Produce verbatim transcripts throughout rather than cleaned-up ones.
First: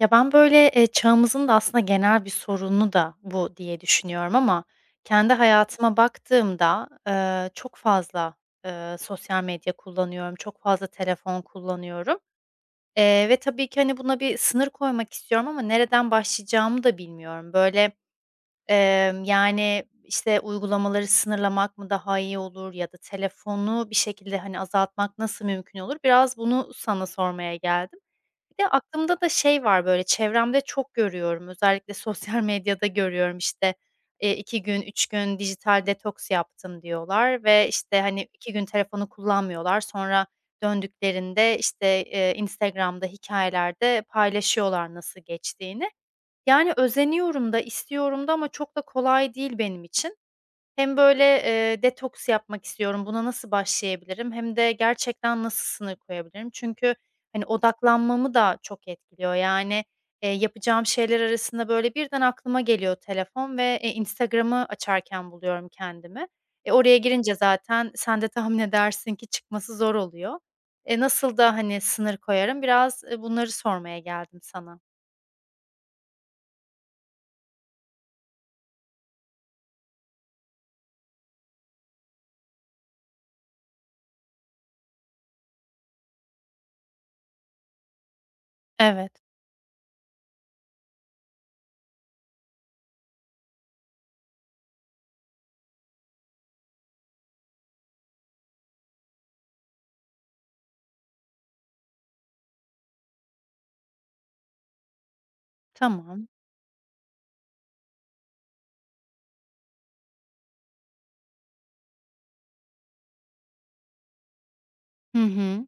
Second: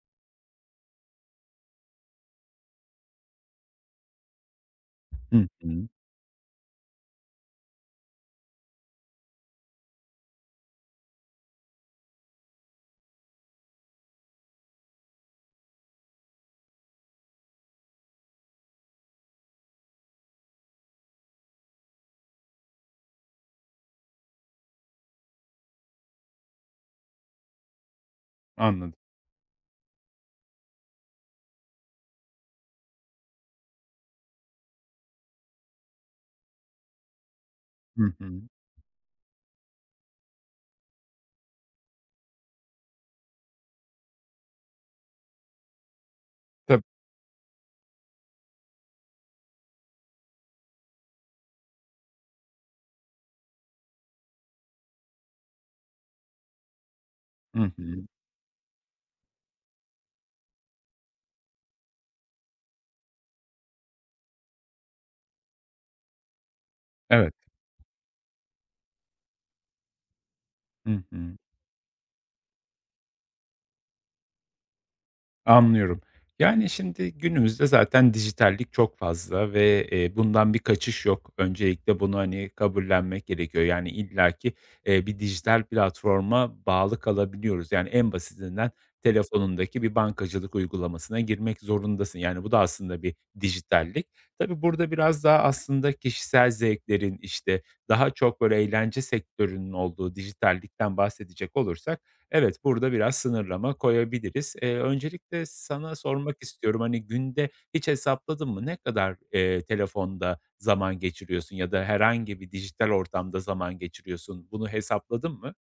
Ya, ben, böyle, eee, çağımızın da aslında genel bir sorunu da bu diye düşünüyorum ama kendi Hı hı. hayatıma baktığımda, eee, çok fazla, eee, sosyal medya kullanıyorum, çok fazla telefon kullanıyorum, eee, ve tabii ki, hani, buna bir sınır koymak istiyorum ama nereden başlayacağımı da bilmiyorum. Böyle, emm, yani, işte, uygulamaları sınırlamak mı daha iyi olur ya da telefonu bir şekilde, hani, azaltmak nasıl mümkün olur? Biraz bunu sana sormaya geldim. Bir de Anladım. aklımda da şey var, böyle, çevremde çok görüyorum, özellikle sosyal medyada görüyorum, işte, eee, iki gün, üç gün dijital detoks yaptım diyorlar ve, işte, Hı hani, hı. iki gün telefonu kullanmıyorlar. Sonra döndüklerinde, işte, eee, Instagram'da hikayelerde paylaşıyorlar nasıl geçtiğini. Yani Tab özeniyorum da, istiyorum da ama çok da kolay değil benim için. Hem böyle, eee, detoks yapmak istiyorum, buna nasıl başlayabilirim? Hem de gerçekten nasıl sınır koyabilirim? Çünkü, hani, Hı hı. odaklanmamı da çok etkiliyor. Yani, eee, yapacağım şeyler arasında, böyle, birden aklıma geliyor telefon ve, eee, Instagram'ı açarken buluyorum kendimi. E, oraya girince Evet. zaten sen de tahmin edersin ki çıkması zor oluyor. E, Hı nasıl hı. da, hani, sınır koyarım? Biraz, eee, bunları sormaya geldim sana. Anlıyorum. Yani, şimdi günümüzde zaten dijitallik çok fazla ve, eee, bundan bir kaçış yok. Öncelikle bunu, hani, kabullenmek gerekiyor. Yani, illaki, eee, bir dijital platforma bağlı kalabiliyoruz. Yani, en basitinden Evet, telefonundaki bir bankacılık uygulamasına girmek zorundasın. Yani, bu da aslında bir dijitallik. Tabii burada biraz daha aslında kişisel zevklerin, işte, daha çok, böyle, eğlence sektörünün olduğu dijitallikten bahsedecek olursak, Evet, burada biraz sınırlama koyabiliriz. Eee, öncelikle sana tamam. sormak istiyorum, hani, günde hiç hesapladın mı? Ne kadar, eee, telefonda zaman geçiriyorsun ya da herhangi bir dijital ortamda zaman geçiriyorsun? Bunu Hı hesapladın mı? hı.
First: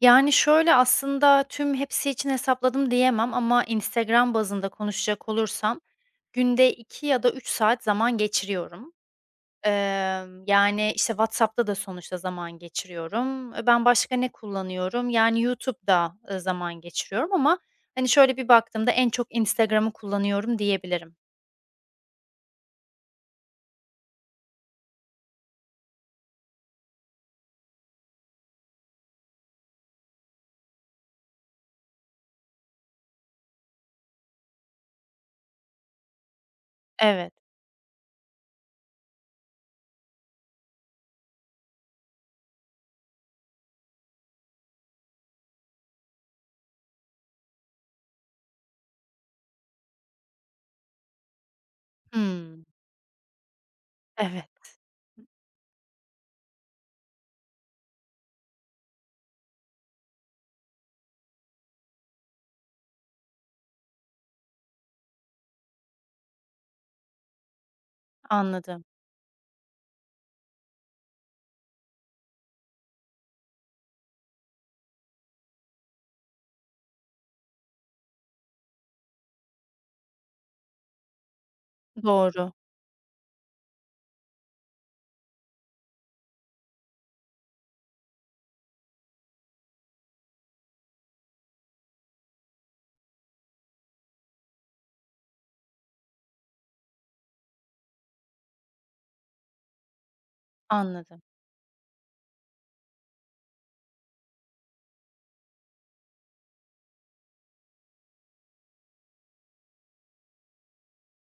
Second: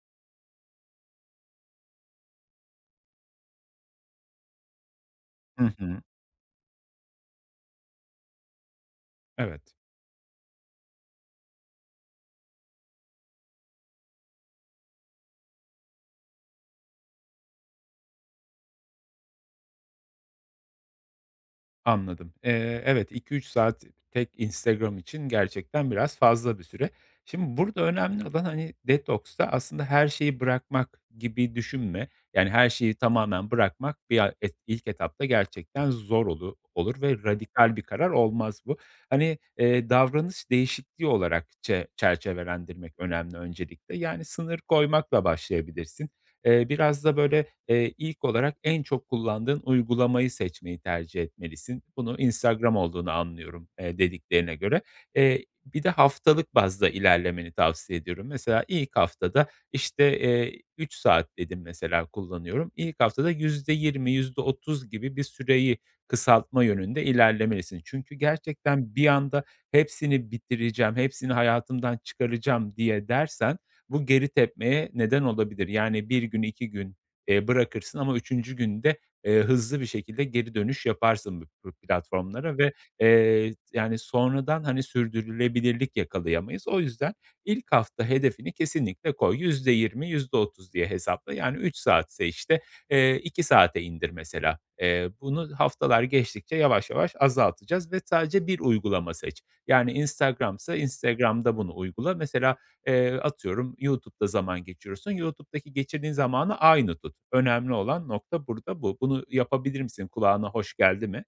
Yani, şöyle, aslında tüm hepsi için hesapladım diyemem ama Instagram bazında konuşacak Hı olursam hı. günde iki ya da üç saat zaman geçiriyorum. Evet. Emm, yani, işte, WhatsApp'ta da sonuçta zaman geçiriyorum. Eee, ben başka ne kullanıyorum? Yani, YouTube'da, ııı, zaman geçiriyorum ama, hani, şöyle bir baktığımda en çok Instagram'ı kullanıyorum diyebilirim. Anladım. Eee, evet, iki üç saat tek Instagram için gerçekten biraz fazla bir süre. Şimdi burada önemli olan, hani, detoksta aslında her şeyi bırakmak gibi düşünme. Yani her şeyi tamamen bırakmak bir a et ilk etapta gerçekten zor olu olur ve Evet. radikal bir karar olmaz bu. Hani, eee, davranış değişikliği olarak çe çerçevelendirmek önemli öncelikle. Yani sınır koymakla başlayabilirsin. Eee, biraz da böyle, eee, ilk olarak en çok kullandığın uygulamayı seçmeyi tercih etmelisin. Bunu Hımm. Instagram olduğunu anlıyorum, eee, dediklerine Evet, göre. Eee, bir de haftalık bazda ilerlemeni tavsiye ediyorum. Mesela ilk haftada, işte, eee, üç saat dedim mesela kullanıyorum. İlk haftada yüzde yirmi, yüzde otuz gibi bir süreyi kısaltma yönünde ilerlemelisin. Çünkü anladım. gerçekten bir anda hepsini bitireceğim, hepsini hayatımdan çıkaracağım diye dersen bu geri tepmeye neden olabilir. Yani bir gün, iki gün, eee, bırakırsın ama üçüncü günde, eee, hızlı bir şekilde geri dönüş yaparsın bu bu Doğru, platformlara ve, eee, yani, sonradan, hani, sürdürülebilirlik yakalayamayız. O yüzden ilk hafta hedefini kesinlikle koy. yüzde yirmi yüzde otuz diye hesapla. Yani üç saatse, işte, eee, iki saate indir mesela. Eee, bunu haftalar geçtikçe yavaş yavaş azaltacağız ve sadece bir uygulama seç. Yani Instagram'sa anladım. Instagram'da bunu uygula. Mesela Eee, atıyorum YouTube'da zaman geçiriyorsun. YouTube'daki geçirdiğin zamanı aynı tut. Önemli olan nokta burada bu. Bunu yapabilir misin? Kulağına hoş geldi mi?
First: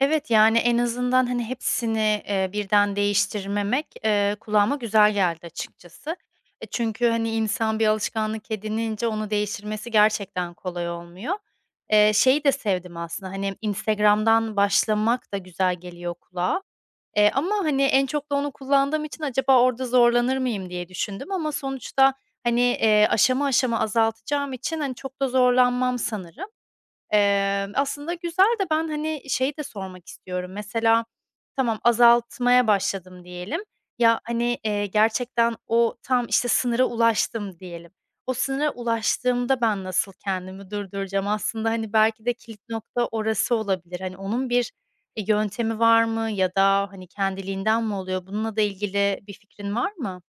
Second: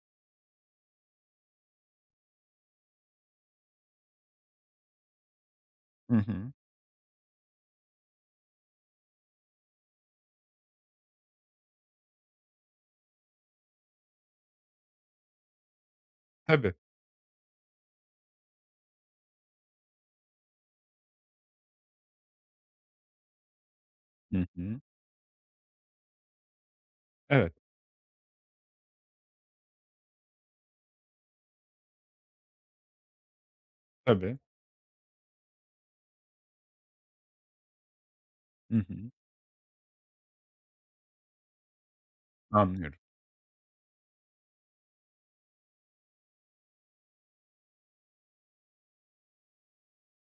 Evet, yani, en azından, hani, hepsini, eee, birden değiştirmemek, eee, kulağıma güzel geldi açıkçası. Hı hı. E, çünkü, hani, insan bir alışkanlık edinince onu değiştirmesi gerçekten kolay olmuyor. Eee, şeyi de sevdim aslında, hani, Instagram'dan başlamak da güzel geliyor kulağa, Tabii. eee, ama, hani, en çok da onu kullandığım için acaba orada zorlanır mıyım diye düşündüm ama sonuçta, hani, eee, aşama aşama Hı azaltacağım için, hı. hani, çok da zorlanmam sanırım. Evet, Eee, aslında güzel de ben, hani, şey de sormak istiyorum. Mesela tamam azaltmaya başladım diyelim. Ya, tabii. hani, eee, gerçekten o tam, işte, sınıra ulaştım diyelim. O sınıra Hı hı. ulaştığımda ben nasıl kendimi durduracağım? Aslında, hani, belki de kilit Anlıyorum. nokta orası olabilir. Hani, onun bir, eee, yöntemi var mı ya da, hani, kendiliğinden mi oluyor? Bununla da ilgili bir fikrin var mı?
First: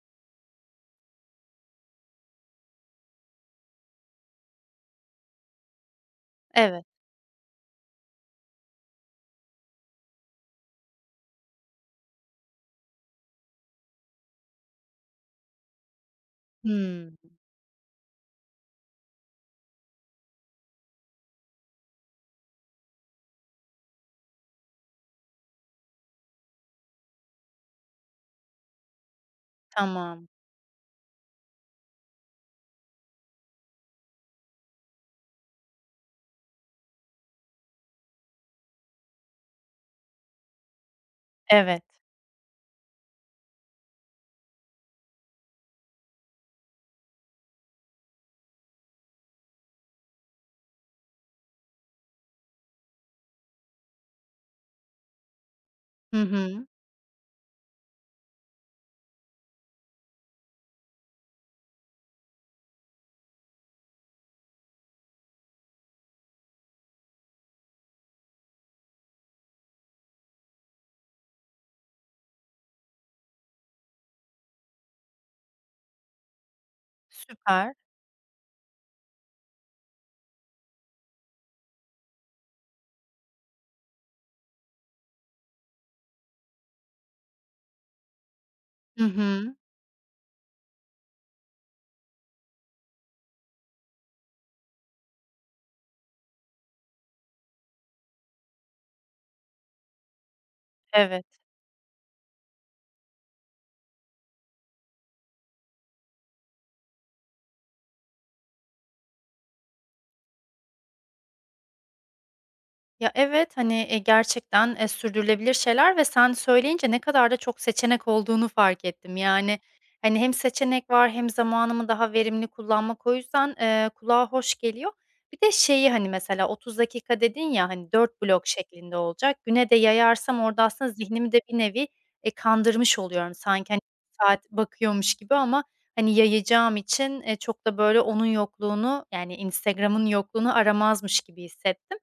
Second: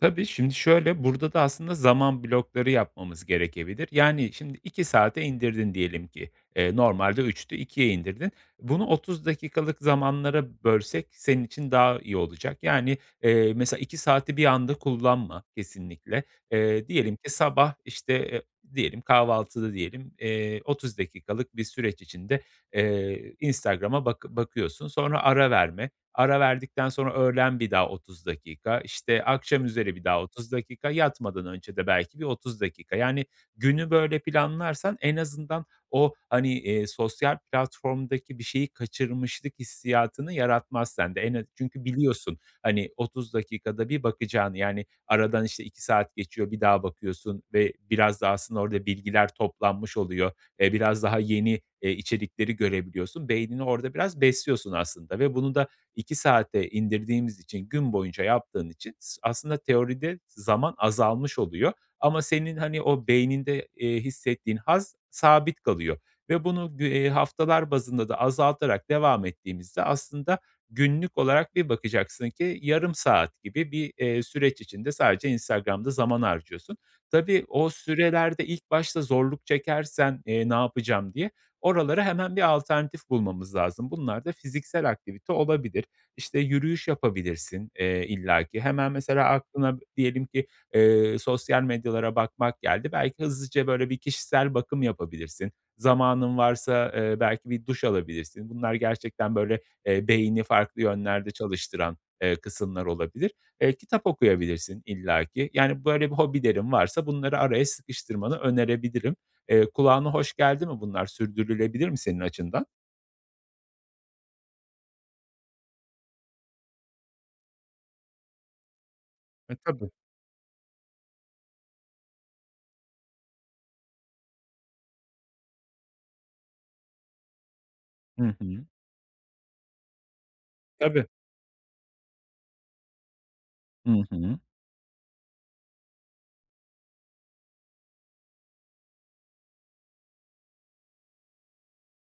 Tabii, şimdi şöyle, burada da aslında zaman blokları yapmamız gerekebilir. Yani, şimdi iki saate indirdin diyelim ki, eee, Evet. normalde üçtü ikiye indirdin. Bunu otuz dakikalık zamanlara bölsek senin için daha iyi olacak. Yani, eee, mesela iki saati bir anda kullanma kesinlikle. Eee, Hımm. Diyelim ki sabah, işte, eee, diyelim kahvaltıda diyelim, eee, otuz dakikalık bir süreç içinde, eee, Instagram'a bak bakıyorsun, sonra ara verme. Ara verdikten sonra öğlen bir daha otuz dakika, işte, akşam akşamüzeri bir daha Tamam. otuz dakika, yatmadan önce de belki bir otuz dakika. Yani, günü böyle planlarsan en azından o, hani, eee, sosyal platformdaki bir şeyi kaçırmışlık hissiyatını yaratmaz sende. En Evet. Çünkü biliyorsun, hani, otuz dakikada bir bakacağını, yani, aradan, işte, iki saat geçiyor, bir daha bakıyorsun ve biraz daha aslında orada bilgiler toplanmış oluyor. Eee, biraz daha yeni, eee, içerikleri görebiliyorsun. Beynini orada biraz besliyorsun aslında ve bunu da iki Hı hı. saate indirdiğimiz için, gün boyunca yaptığın için s aslında teoride zaman azalmış oluyor ama senin, hani, o beyninde, eee, hissettiğin haz sabit kalıyor ve bunu gü eee, haftalar bazında da azaltarak devam ettiğimizde aslında günlük olarak bir bakacaksın ki yarım saat gibi bir, eee, süreç içinde sadece Instagram'da zaman harcıyorsun. Tabii o Süper. sürelerde ilk başta zorluk çekersen, eee, "Ne yapacağım?" diye oralara hemen bir alternatif bulmamız lazım. Bunlar da fiziksel aktivite olabilir. İşte, yürüyüş yapabilirsin, eee, illaki. Hemen Hı mesela hı. aklına diyelim ki, eee, sosyal medyalara bakmak geldi. Belki hızlıca böyle bir kişisel bakım yapabilirsin. Zamanın varsa, eee, belki bir duş alabilirsin. Bunlar gerçekten böyle, eee, beyni farklı Evet. yönlerde çalıştıran, eee, kısımlar olabilir. Eee, kitap okuyabilirsin illaki. Yani, böyle bir hobilerin varsa bunları araya sıkıştırmanı önerebilirim. Eee, kulağına hoş geldi mi bunlar? Sürdürülebilir mi senin açından? Ya, evet, hani, eee, gerçekten, eee, sürdürülebilir şeyler ve sen söyleyince ne kadar da çok seçenek olduğunu fark ettim. E, Yani, Tabii. hani, hem seçenek var hem zamanımı daha verimli kullanmak o yüzden, eee, kulağa hoş geliyor. Bir de şeyi, hani, mesela otuz dakika dedin ya, hani, dört Hı blok hı. şeklinde olacak. Güne de yayarsam orada aslında Tabii. zihnimi de bir nevi, eee, kandırmış oluyorum. Sanki, hani, Hı bir hı. saat bakıyormuş gibi ama, hani, yayacağım için, eee, çok da böyle onun yokluğunu, yani, Instagram'ın yokluğunu aramazmış gibi hissettim.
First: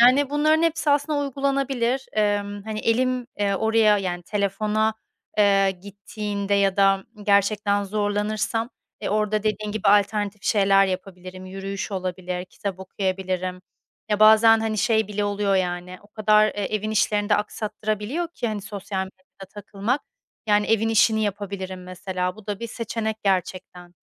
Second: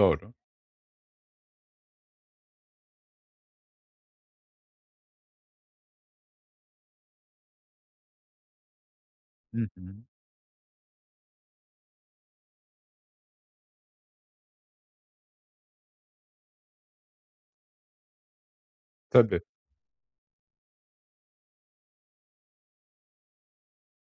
Yani, bunların hepsi aslında uygulanabilir. Emm, hani, elim, eee, oraya, yani, telefona, eee, gittiğinde ya da gerçekten zorlanırsam, e, orada Hı dediğin gibi hı. alternatif şeyler yapabilirim. Yürüyüş olabilir, kitap okuyabilirim. Ya, bazen, hani, şey bile oluyor, yani, o kadar, eee, evin işlerini de aksattırabiliyor ki, hani, sosyal Tabii. medyada takılmak. Yani, evin işini yapabilirim mesela. Bu da bir seçenek gerçekten.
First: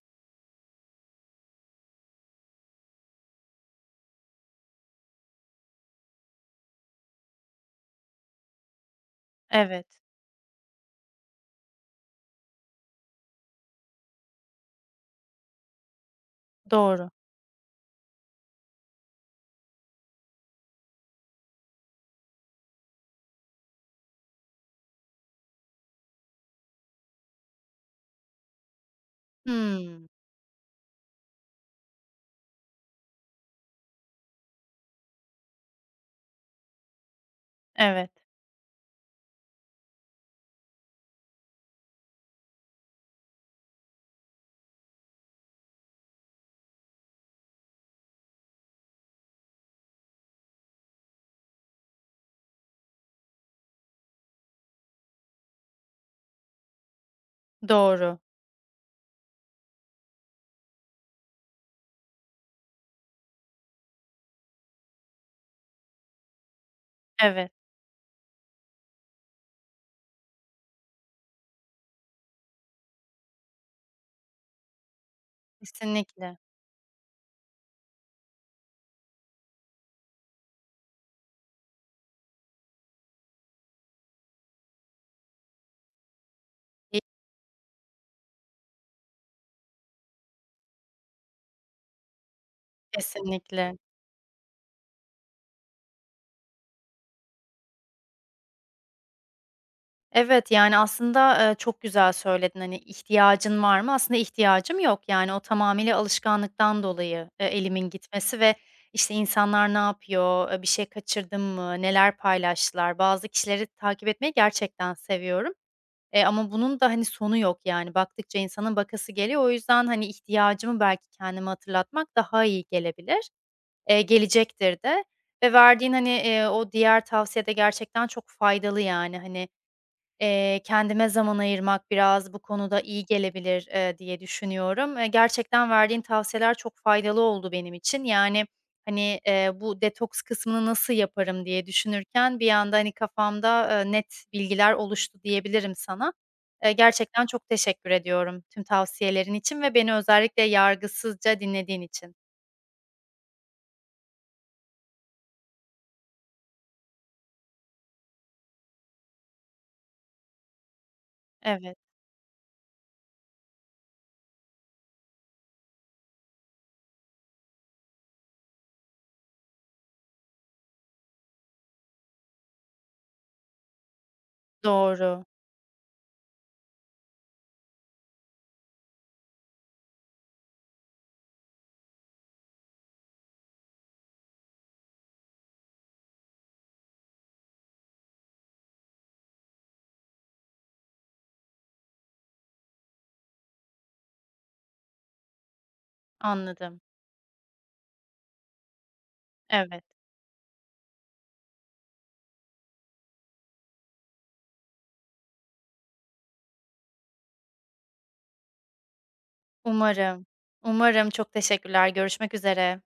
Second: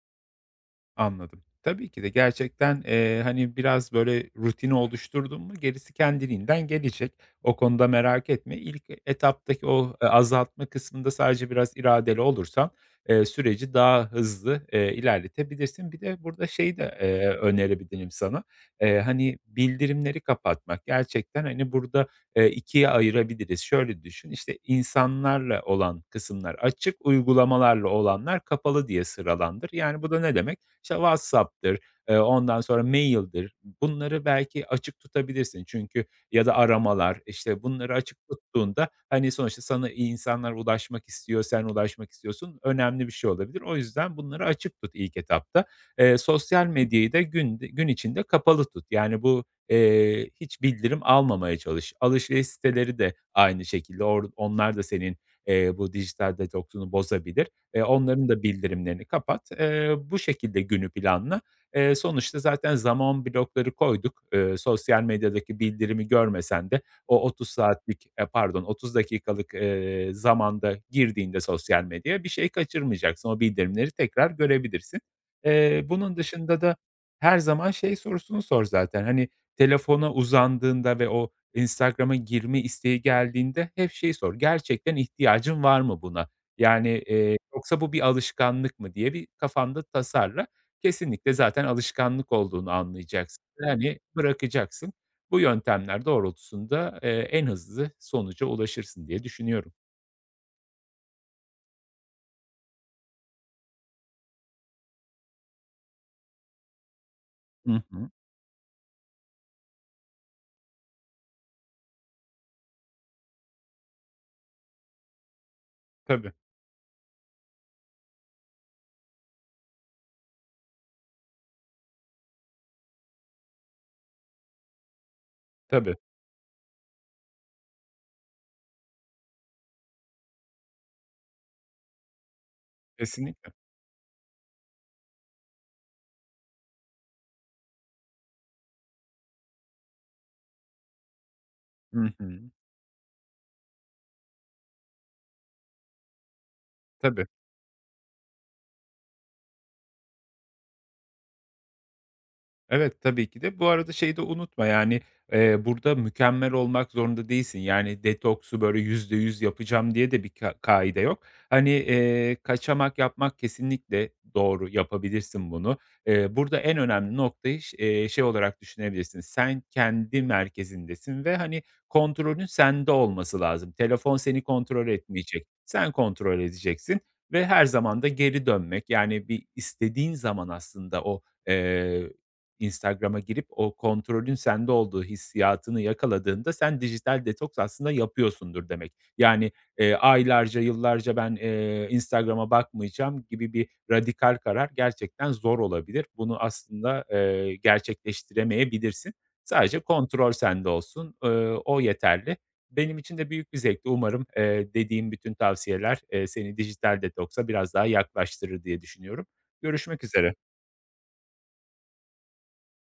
Anladım. Tabii ki de gerçekten, eee, hani, biraz, böyle, rutini oluşturdun mu gerisi kendiliğinden gelecek. O konuda merak etme. İlk etaptaki Evet, o, eee, azaltma kısmında sadece biraz iradeli olursan, eee, süreci daha hızlı, eee, ilerletebilirsin. Bir de burada şeyi de, doğru. eee, önerebilirim sana. Eee, hani, bildirimleri kapatmak. Gerçekten, hani, burada, eee, ikiye ayırabiliriz. Şöyle düşün, işte, insanlarla olan kısımlar açık, uygulamalarla olanlar kapalı diye sıralandır. Yani, Hımm. bu da ne demek? İşte WhatsApp'tır, eee, ondan sonra mail'dir. Bunları belki açık tutabilirsin çünkü ya da aramalar, işte, bunları Evet, açık tuttuğunda, hani, sonuçta sana insanlar ulaşmak istiyor, sen ulaşmak istiyorsun. Önemli bir şey olabilir. O yüzden bunları açık tut ilk etapta. Eee, sosyal medyayı da gün gün içinde kapalı tut. Yani, bu, eee, hiç bildirim almamaya çalış. Alışveriş siteleri de aynı şekilde or onlar da senin, eee, bu dijital detoksunu bozabilir. Eee, doğru. Onların da bildirimlerini kapat. Eee, bu şekilde günü planla. Eee, sonuçta zaten zaman blokları koyduk. Eee, sosyal medyadaki bildirimi görmesen de o otuz Evet, saatlik, eee, pardon otuz dakikalık, eee, zamanda girdiğinde sosyal medyaya bir şey kaçırmayacaksın. O bildirimleri tekrar görebilirsin. Eee, bunun kesinlikle. dışında da her zaman şey sorusunu sor zaten. Hani, telefona uzandığında ve o Instagram'a girme isteği geldiğinde hep şey sor, "Gerçekten ihtiyacın var mı buna?" Yani, eee, yoksa bu bir alışkanlık mı diye bir kafanda tasarla. Kesinlikle zaten alışkanlık olduğunu anlayacaksın. Kesinlikle. Yani bırakacaksın. Bu yöntemler doğrultusunda, eee, en hızlı sonuca ulaşırsın diye düşünüyorum. Evet, yani, aslında, eee, çok güzel söyledin. Hani, ihtiyacın var mı? Aslında ihtiyacım yok. Yani, o tamamıyla alışkanlıktan dolayı, eee, Hı elimin hı. gitmesi ve, işte, insanlar ne yapıyor, eee, bir şey kaçırdım mı, neler paylaştılar? Bazı kişileri takip etmeyi gerçekten seviyorum, eee, Tabii, ama bunun da, hani, sonu yok, yani. Baktıkça insanın bakası geliyor. O yüzden, hani, ihtiyacımı belki kendime hatırlatmak daha iyi gelebilir. Eee, gelecektir de ve verdiğin, tabii. hani, eee, o diğer tavsiye de gerçekten çok faydalı, yani. Hani, Eee, kendime zaman ayırmak biraz bu konuda iyi Kesinlikle. gelebilir, eee, diye düşünüyorum. Eee, gerçekten verdiğin tavsiyeler çok faydalı oldu benim için. Yani, hani, eee, bu detoks kısmını nasıl yaparım diye Hı düşünürken hı. bir anda, hani, kafamda, eee, net bilgiler oluştu diyebilirim sana. Eee, gerçekten Tabii. çok teşekkür ediyorum tüm tavsiyelerin için ve beni özellikle yargısızca dinlediğin için. Evet, tabii ki de. Bu arada şeyi de unutma, yani, eee, burada mükemmel olmak zorunda değilsin. Yani, detoksu böyle yüzde yüz yapacağım diye de bir ka kaide yok. Hani, Evet, eee, kaçamak yapmak kesinlikle doğru, yapabilirsin bunu. Eee, burada en önemli noktayı ş eee, şey olarak düşünebilirsin, sen kendi merkezindesin ve, hani, kontrolün sende olması lazım. Telefon seni kontrol doğru, etmeyecek, sen kontrol edeceksin ve her zaman da geri dönmek, yani, bir istediğin zaman aslında o, eee Instagram'a girip o kontrolün sende olduğu hissiyatını yakaladığında sen dijital detoks aslında yapıyorsundur demek. Yani, eee, aylarca, yıllarca ben, eee, Instagram'a bakmayacağım gibi bir radikal karar gerçekten zor olabilir. Bunu anladım. aslında, eee, gerçekleştiremeyebilirsin. Sadece Evet, kontrol sende olsun, ııı, o yeterli. Benim için de büyük bir zevkti. Umarım, eee, dediğim bütün tavsiyeler, eee, seni dijital detoksa biraz daha yaklaştırır diye düşünüyorum. Görüşmek umarım. üzere. Umarım. Çok teşekkürler. Görüşmek üzere.